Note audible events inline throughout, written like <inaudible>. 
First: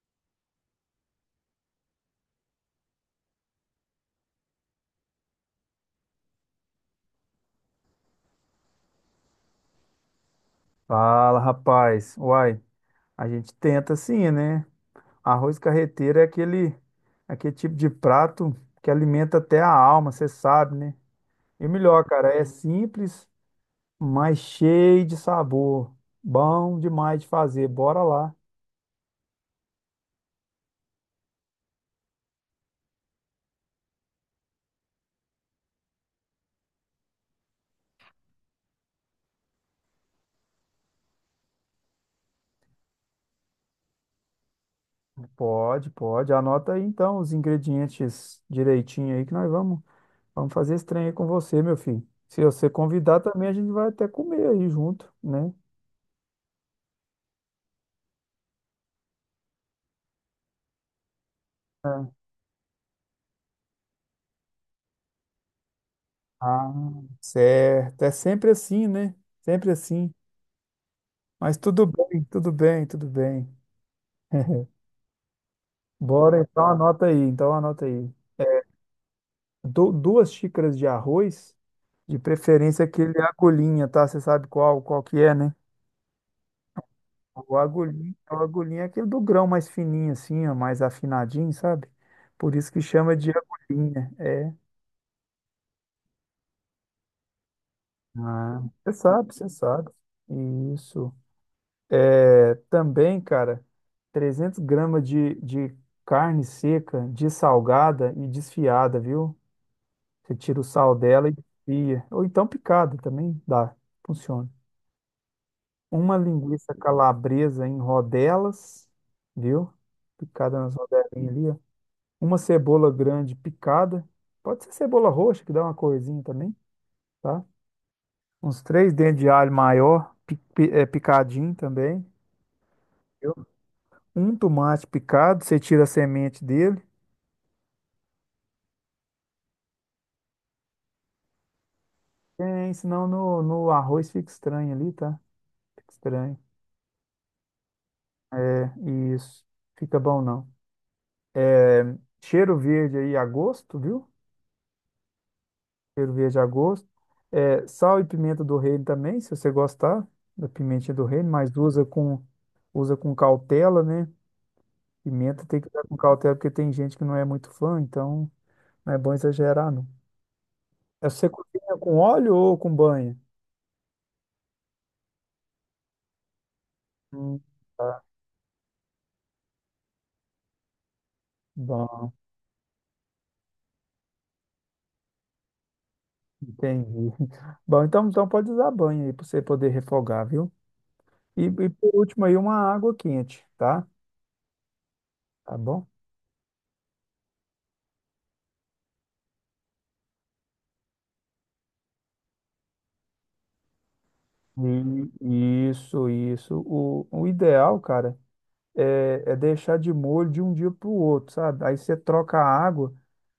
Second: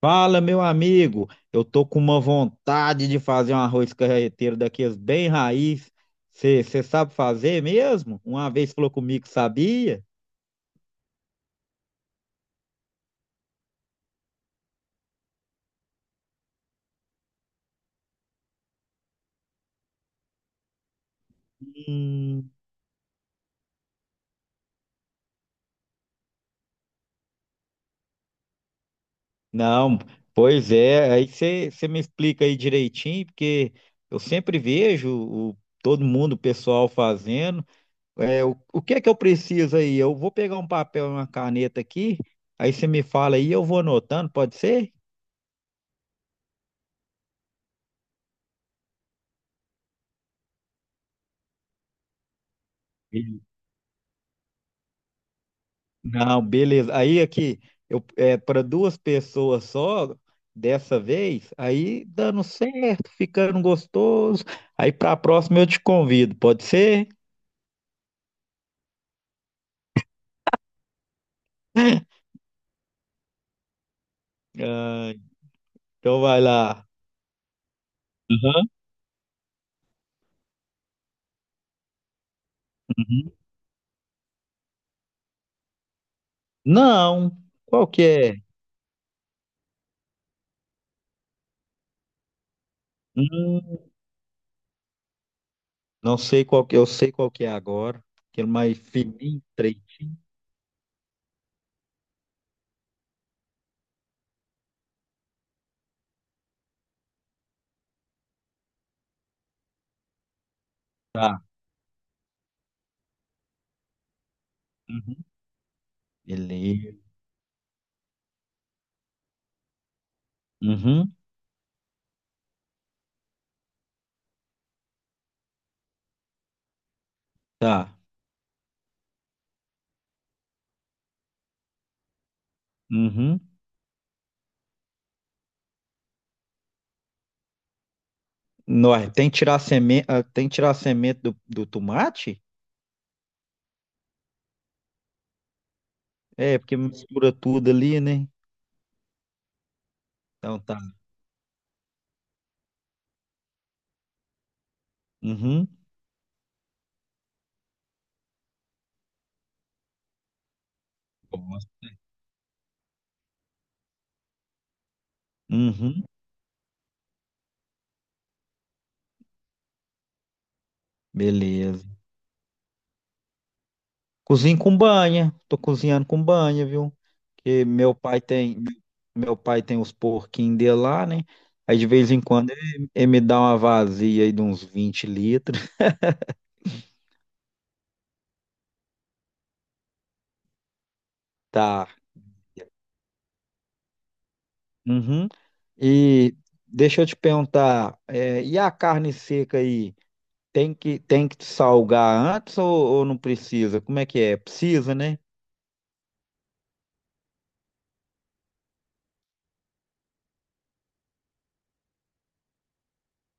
Fala, meu amigo. Eu tô com uma vontade de fazer um arroz carreteiro daqueles bem raiz. Você sabe fazer mesmo? Uma vez falou comigo, que sabia? Fala, rapaz. Uai, a gente tenta sim, né? Arroz carreteiro é aquele tipo de prato que alimenta até a alma, você sabe, né? E o melhor, cara, é Hum, simples, mas cheio de sabor. Bom demais de fazer. Bora lá. não, pois é. Aí você me explica aí direitinho, porque eu sempre vejo todo mundo, o pessoal fazendo. É, o que é que eu preciso aí? Eu vou pegar um papel e uma caneta aqui, aí você me fala aí, eu vou anotando, pode ser? Pode, pode. Anota aí então os ingredientes direitinho aí que nós vamos fazer esse trem aí com você, meu filho. Se você convidar também, a gente vai até comer aí junto, né? Não, beleza. Aí aqui, para duas pessoas só, dessa vez, aí dando certo, ficando gostoso. Aí para a próxima eu te convido, pode Ah, ser? certo. É sempre assim, né? Sempre assim. Mas tudo bem, tudo bem, tudo bem. <laughs> Ah, então Bora, vai então lá. anota aí, então anota aí. Aham, Duas xícaras de arroz, de preferência aquele uhum. agulhinha, tá? Você sabe qual que é, né? Não, O qual que agulhinha, o é? agulhinha é aquele do grão mais fininho assim, ó, mais afinadinho, sabe? Por isso que chama de Hum, agulhinha, é. não sei qual que, eu sei qual que é agora. Aquele Ah, mais você sabe, fininho, você três. sabe. Isso. É, também, cara, 300 gramas de carne seca, dessalgada e desfiada, viu? Você tira o sal dela e Tá. desfia. Ou então picada também dá, funciona. Uhum. Uma linguiça Beleza. calabresa em rodelas, viu? Picada nas Uhum. rodelinhas ali, ó. Uma cebola grande picada. Pode ser cebola roxa, que dá uma corzinha também, tá? Tá. Uns três dentes de alho maior, picadinho também. Uhum. Um tomate picado, você tira a semente dele. Nó, tem que tirar a semente do tomate? Tem, senão no arroz fica estranho ali, tá? Fica estranho. É, porque mistura tudo ali, né? Isso, fica bom não. Então tá. Cheiro verde aí a gosto, viu? Uhum. Cheiro verde a gosto. É, sal e pimenta do reino também, se você gostar da pimentinha do reino, mas usa Gosto. com, usa com cautela, né? Pimenta tem que usar com Uhum. cautela, porque tem gente que não é muito fã, então não é bom exagerar, não. É você cozinha Beleza. com óleo ou com banha? Cozinho com banha. Tô cozinhando com banha, viu? Hum, Porque tá. Meu pai tem os porquinhos dele lá, né? Aí de Bom. vez em quando ele me dá uma vazia aí de uns 20 litros. <laughs> Entendi. <laughs> Bom, então pode usar banho aí para você poder refogar, viu? E Tá. por último aí, uma água quente, tá? Uhum. Tá bom? E deixa eu te perguntar, é, e a carne seca aí? Tem que salgar antes ou não precisa? Como é que é? Precisa, né? Isso, isso. O ideal, cara, é deixar de molho de um dia para o outro, sabe? Aí você troca a água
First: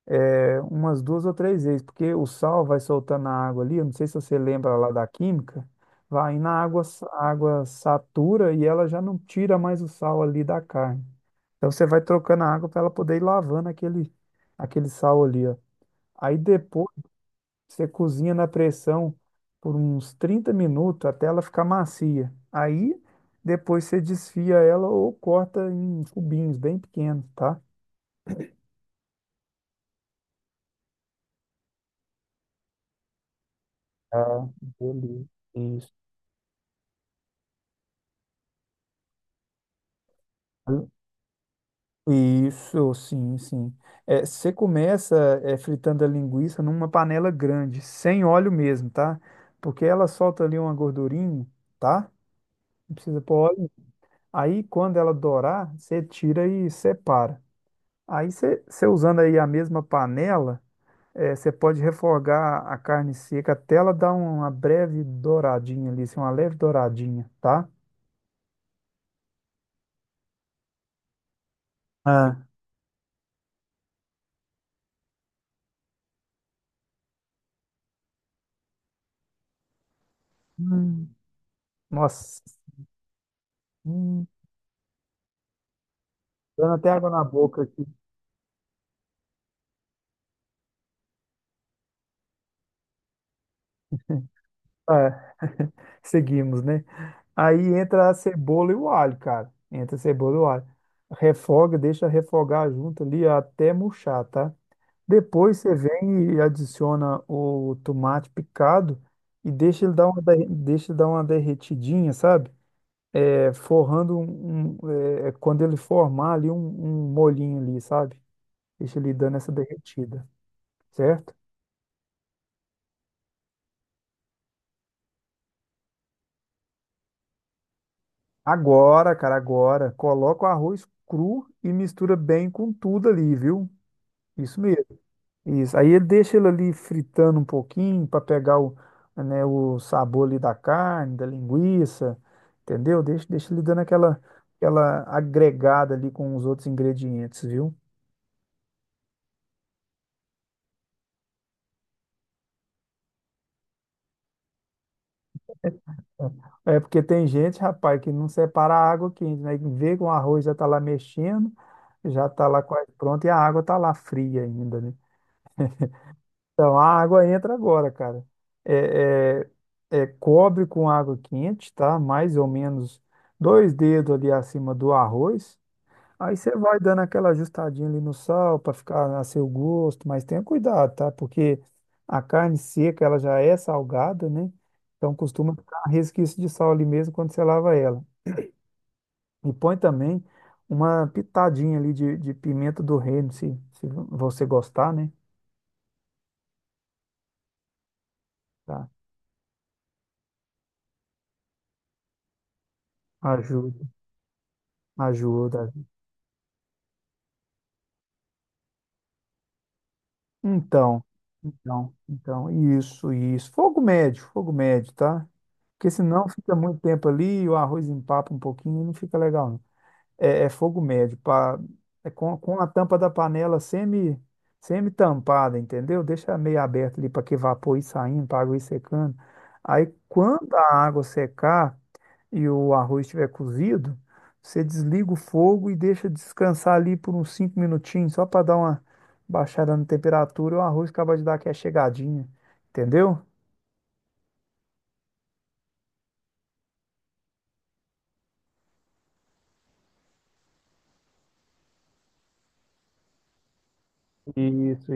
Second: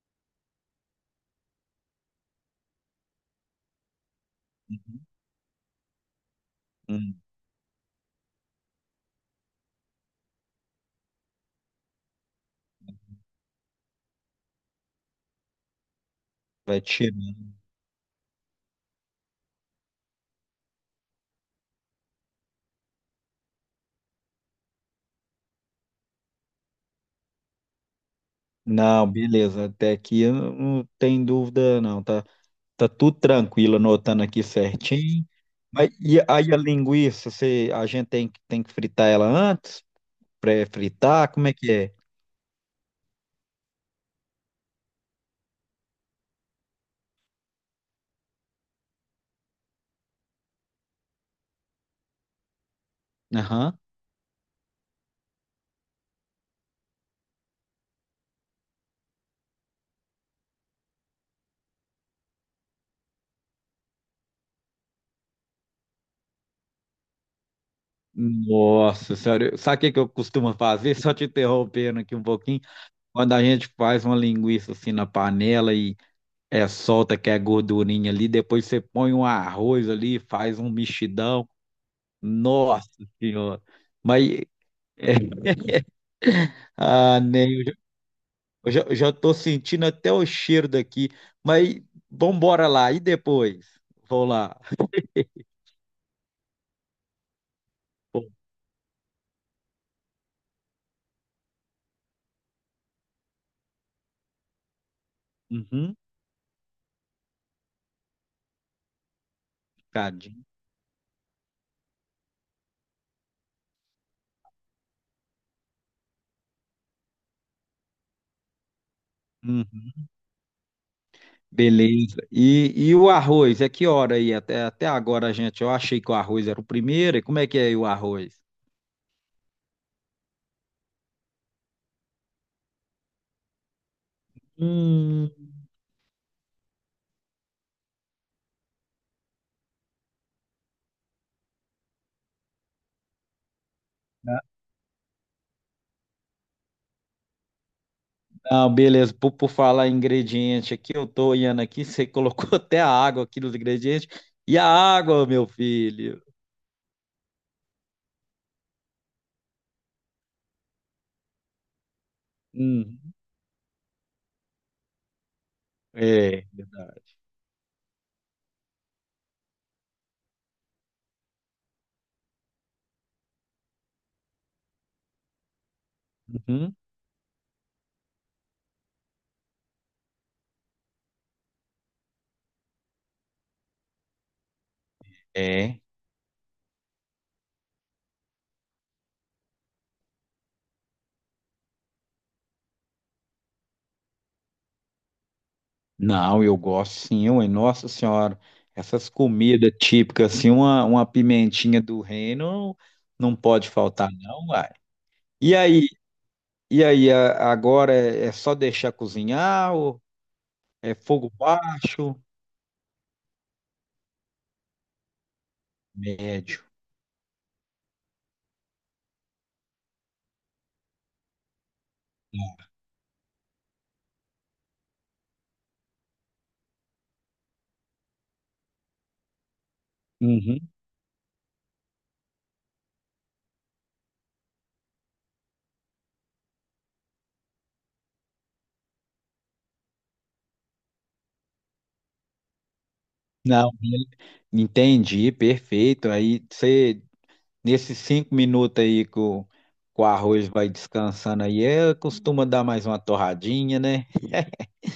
umas duas ou três vezes, porque o sal vai soltando a água ali. Eu não sei se você lembra lá da química, vai na água, Hum, a água satura e ela já não tira mais o sal ali da carne. Então você vai trocando a água para ela poder ir lavando aquele sal ali, ó. Aí Vai depois tirar. você cozinha na pressão por uns 30 minutos até ela ficar macia. Aí depois você desfia ela ou corta em cubinhos bem pequenos, tá? Não, beleza. Até aqui eu não tem dúvida, não. Tá, tá tudo tranquilo, anotando aqui Ah, certinho. beleza. Mas Isso. e aí a linguiça, você, a gente tem, tem que fritar ela antes? Pré-fritar? Como é que é? Isso, sim, sim. É, você começa fritando a linguiça numa panela grande, sem óleo mesmo, tá? Porque ela solta ali uma gordurinha, tá? Não precisa pôr óleo. Aham. Aí, quando ela dourar, você tira e separa. Aí, você usando aí a mesma panela, você pode refogar a carne seca até ela dar uma breve douradinha ali, assim, uma leve douradinha, tá? Nossa senhora, sabe o que que eu costumo fazer? <laughs> Só te interrompendo aqui um Ah, pouquinho. Quando a gente faz uma linguiça assim na panela e é, solta que é gordurinha ali, depois você põe um arroz ali, faz um hum. mexidão. Nossa. Nossa senhora. Hum. Mas. Dando até água Ah, na nem, boca aqui. eu já tô sentindo até o cheiro daqui, mas vambora lá, e depois? Vou lá. É, <laughs> seguimos, né? Aí entra a Pô. cebola e o alho, cara. Entra a cebola e o alho. Refoga, deixa refogar junto ali até murchar, tá? Depois você Uhum, vem e adiciona o tomate picado e deixa ele dar uma, cadinho. derre- deixa ele dar uma derretidinha, sabe? É, forrando quando ele formar ali um molhinho ali, sabe? Deixa ele dando essa Uhum, derretida, certo? beleza. E o arroz, é que hora aí? Até, até agora, gente, eu achei que o arroz era o primeiro, e como é que é aí o arroz? Agora, cara, agora, coloca o arroz cru e mistura bem com tudo ali, viu? Isso mesmo. Hum, Isso. Aí ele deixa ele ali fritando um pouquinho para pegar o, né, o sabor ali da carne, da linguiça, entendeu? Deixa ele dando aquela agregada ali com os outros ingredientes, viu? não, beleza, por falar em ingrediente aqui, eu tô olhando aqui, você colocou <laughs> até a água aqui nos ingredientes, e a água, meu filho? É é porque tem gente, rapaz, que não separa a água quente, né? Que vê que o arroz já tá lá mexendo, já tá lá quase Hum, pronto e a água tá lá fria ainda, né? é, Então, a verdade. água entra agora, cara. É, é, cobre com água quente, tá? Mais ou menos dois dedos ali acima do arroz. Aí você Uhum, vai dando aquela ajustadinha ali no sal para ficar a seu gosto, mas tenha cuidado, tá? Porque a carne seca, ela já é salgada, né? Então costuma é. ficar um resquício de sal ali mesmo quando você lava ela. E põe também uma pitadinha ali de pimenta do reino, se você gostar, né? Não, eu gosto sim, ué. Nossa Senhora, Tá? essas comidas típicas, assim, uma pimentinha do reino não pode Ajuda, faltar, não, uai. E ajuda. aí, e aí, agora é, é só deixar cozinhar ou é Então, fogo então, baixo, então, isso, isso. Fogo médio, tá? Porque senão fica médio? muito tempo ali, o arroz empapa um pouquinho e não fica legal, é fogo médio, pá, é com a Né? tampa da panela semi-tampada, entendeu? Deixa meio aberto ali para que vapor ir saindo, para água ir secando. Aí, quando Uhum. a água secar e o arroz estiver cozido, você desliga o fogo e deixa descansar ali por uns cinco minutinhos, só para dar uma baixada na temperatura, e o arroz acaba de dar aquela chegadinha, entendeu? Não, entendi, perfeito. Aí você, nesses 5 minutos aí que o arroz vai descansando aí, é, costuma dar mais uma torradinha, né? <laughs> Isso,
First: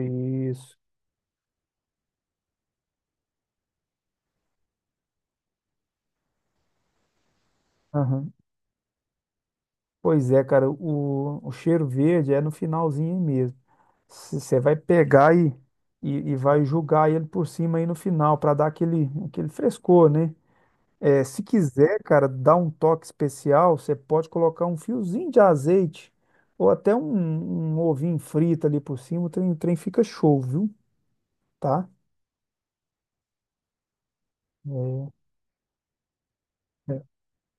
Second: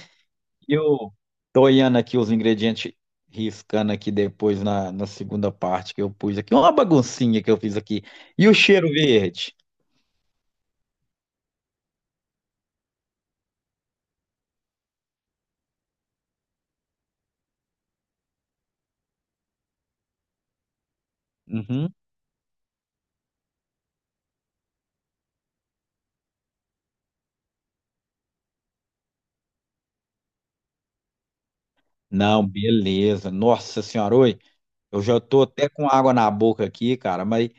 E isso. eu tô olhando aqui os ingredientes, riscando aqui depois na segunda parte que eu pus aqui. Uma baguncinha que eu fiz aqui. Aham. E o cheiro verde? Pois é, cara, o cheiro verde é no finalzinho mesmo. Se você vai pegar e vai jogar ele por cima aí no final para dar aquele frescor, né? É, se Uhum. quiser, cara, dar um toque especial, você pode colocar um fiozinho de azeite ou até um ovinho frito ali por cima, o trem fica show, viu? Tá? Não, beleza. Nossa senhora, oi. Eu É. já tô até com água na boca aqui, é. cara, mas.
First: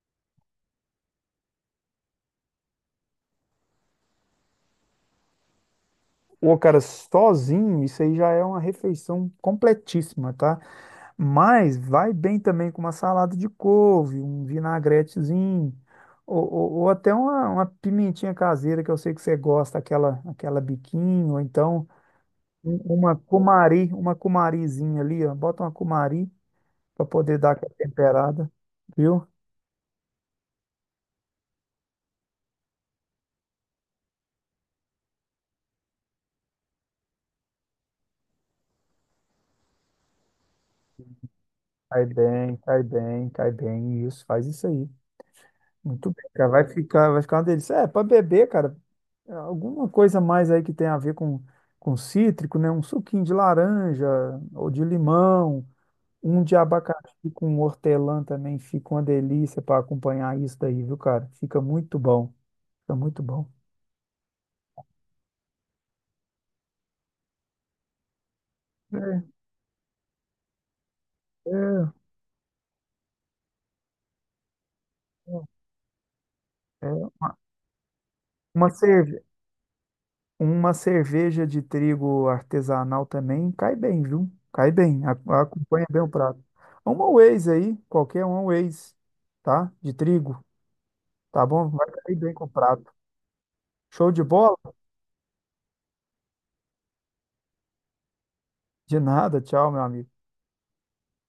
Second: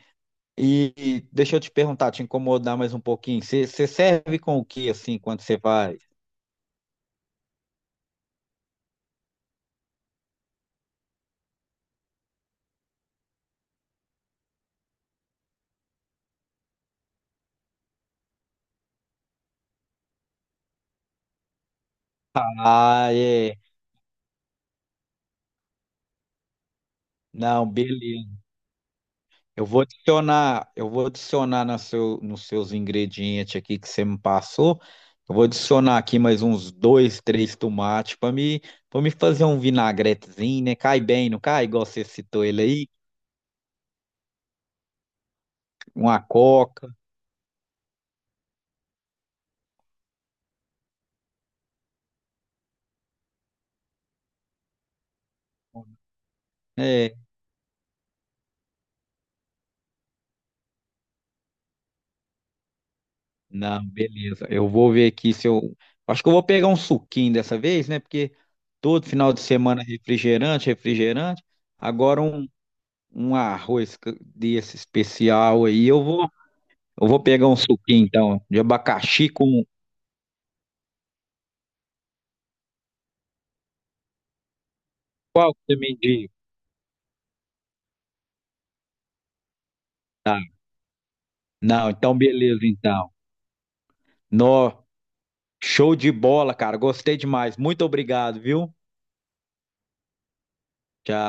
E deixa eu te perguntar, te incomodar mais um pouquinho. Você serve com o que assim quando você vai? Ô, cara, sozinho, isso aí já é uma refeição completíssima, tá? Mas vai bem também com uma salada de couve, um vinagretezinho, ou até uma pimentinha caseira que eu sei que você gosta, aquela biquinho, ou então um- Ah, uma é. cumari, uma cumarizinha ali, ó. Bota uma cumari para poder dar Não, aquela beleza. temperada, viu? Eu vou adicionar nos seus ingredientes aqui que você me passou. Eu vou adicionar aqui mais uns dois, três tomates para me fazer um vinagretezinho, né? Cai bem, não cai? Igual você Cai citou bem, ele cai aí, bem, cai bem, isso, faz isso aí. Muito uma bem, cara. Vai coca. ficar, vai ficar uma delícia. É, para beber, cara, alguma coisa mais aí que tem a ver com cítrico, né? Um suquinho de laranja ou de limão, um de É, abacaxi com hortelã também fica uma delícia para acompanhar isso daí, viu, cara? Fica muito bom, fica muito bom. não, beleza. Eu vou ver aqui se eu. Acho que eu vou pegar um suquinho dessa vez, né? Porque todo final É, de semana é refrigerante, refrigerante. é, Agora um, arroz desse especial aí, eu vou. Eu é. vou pegar um suquinho, então, de Uma cerve... abacaxi com. uma cerveja de trigo artesanal também cai bem, viu? Cai bem, Qual que você acompanha me bem o diz? prato. Uma Waze aí, qualquer uma Waze, tá? De Tá. trigo, tá bom? Vai Não, cair então bem com o beleza, prato. então. Show de bola? Nó, show de bola, cara. Gostei demais. Muito obrigado, viu? De nada, tchau, meu amigo. Tchau.